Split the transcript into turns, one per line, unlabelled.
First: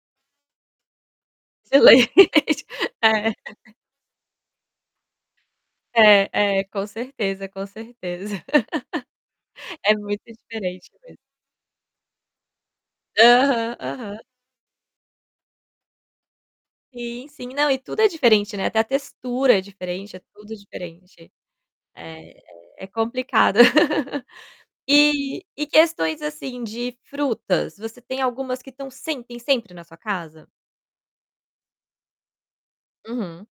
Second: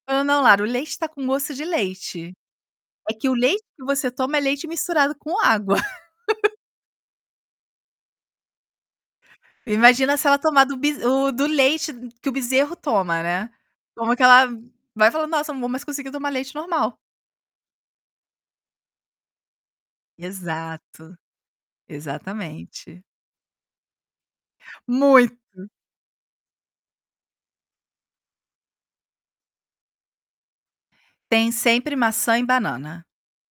Não não Lara, o leite tá com gosto de
No
leite.
leite.
É que o
É.
leite que você toma é leite misturado com água.
É, é, com certeza, com certeza. É
Imagina
muito
se ela tomar do
diferente
bize
mesmo.
o do leite que o bezerro toma, né,
Aham,
como
aham.
que ela vai falar: "Nossa, não vou mais conseguir tomar leite normal".
Sim, sim. Não, e tudo é diferente, né, até a textura é diferente, é tudo
Exato,
diferente. É, é, é
exatamente.
complicado.
Muito.
E e questões, assim, de frutas, você tem algumas que estão sempre, sempre na sua casa?
Tem sempre maçã e banana.
Uhum.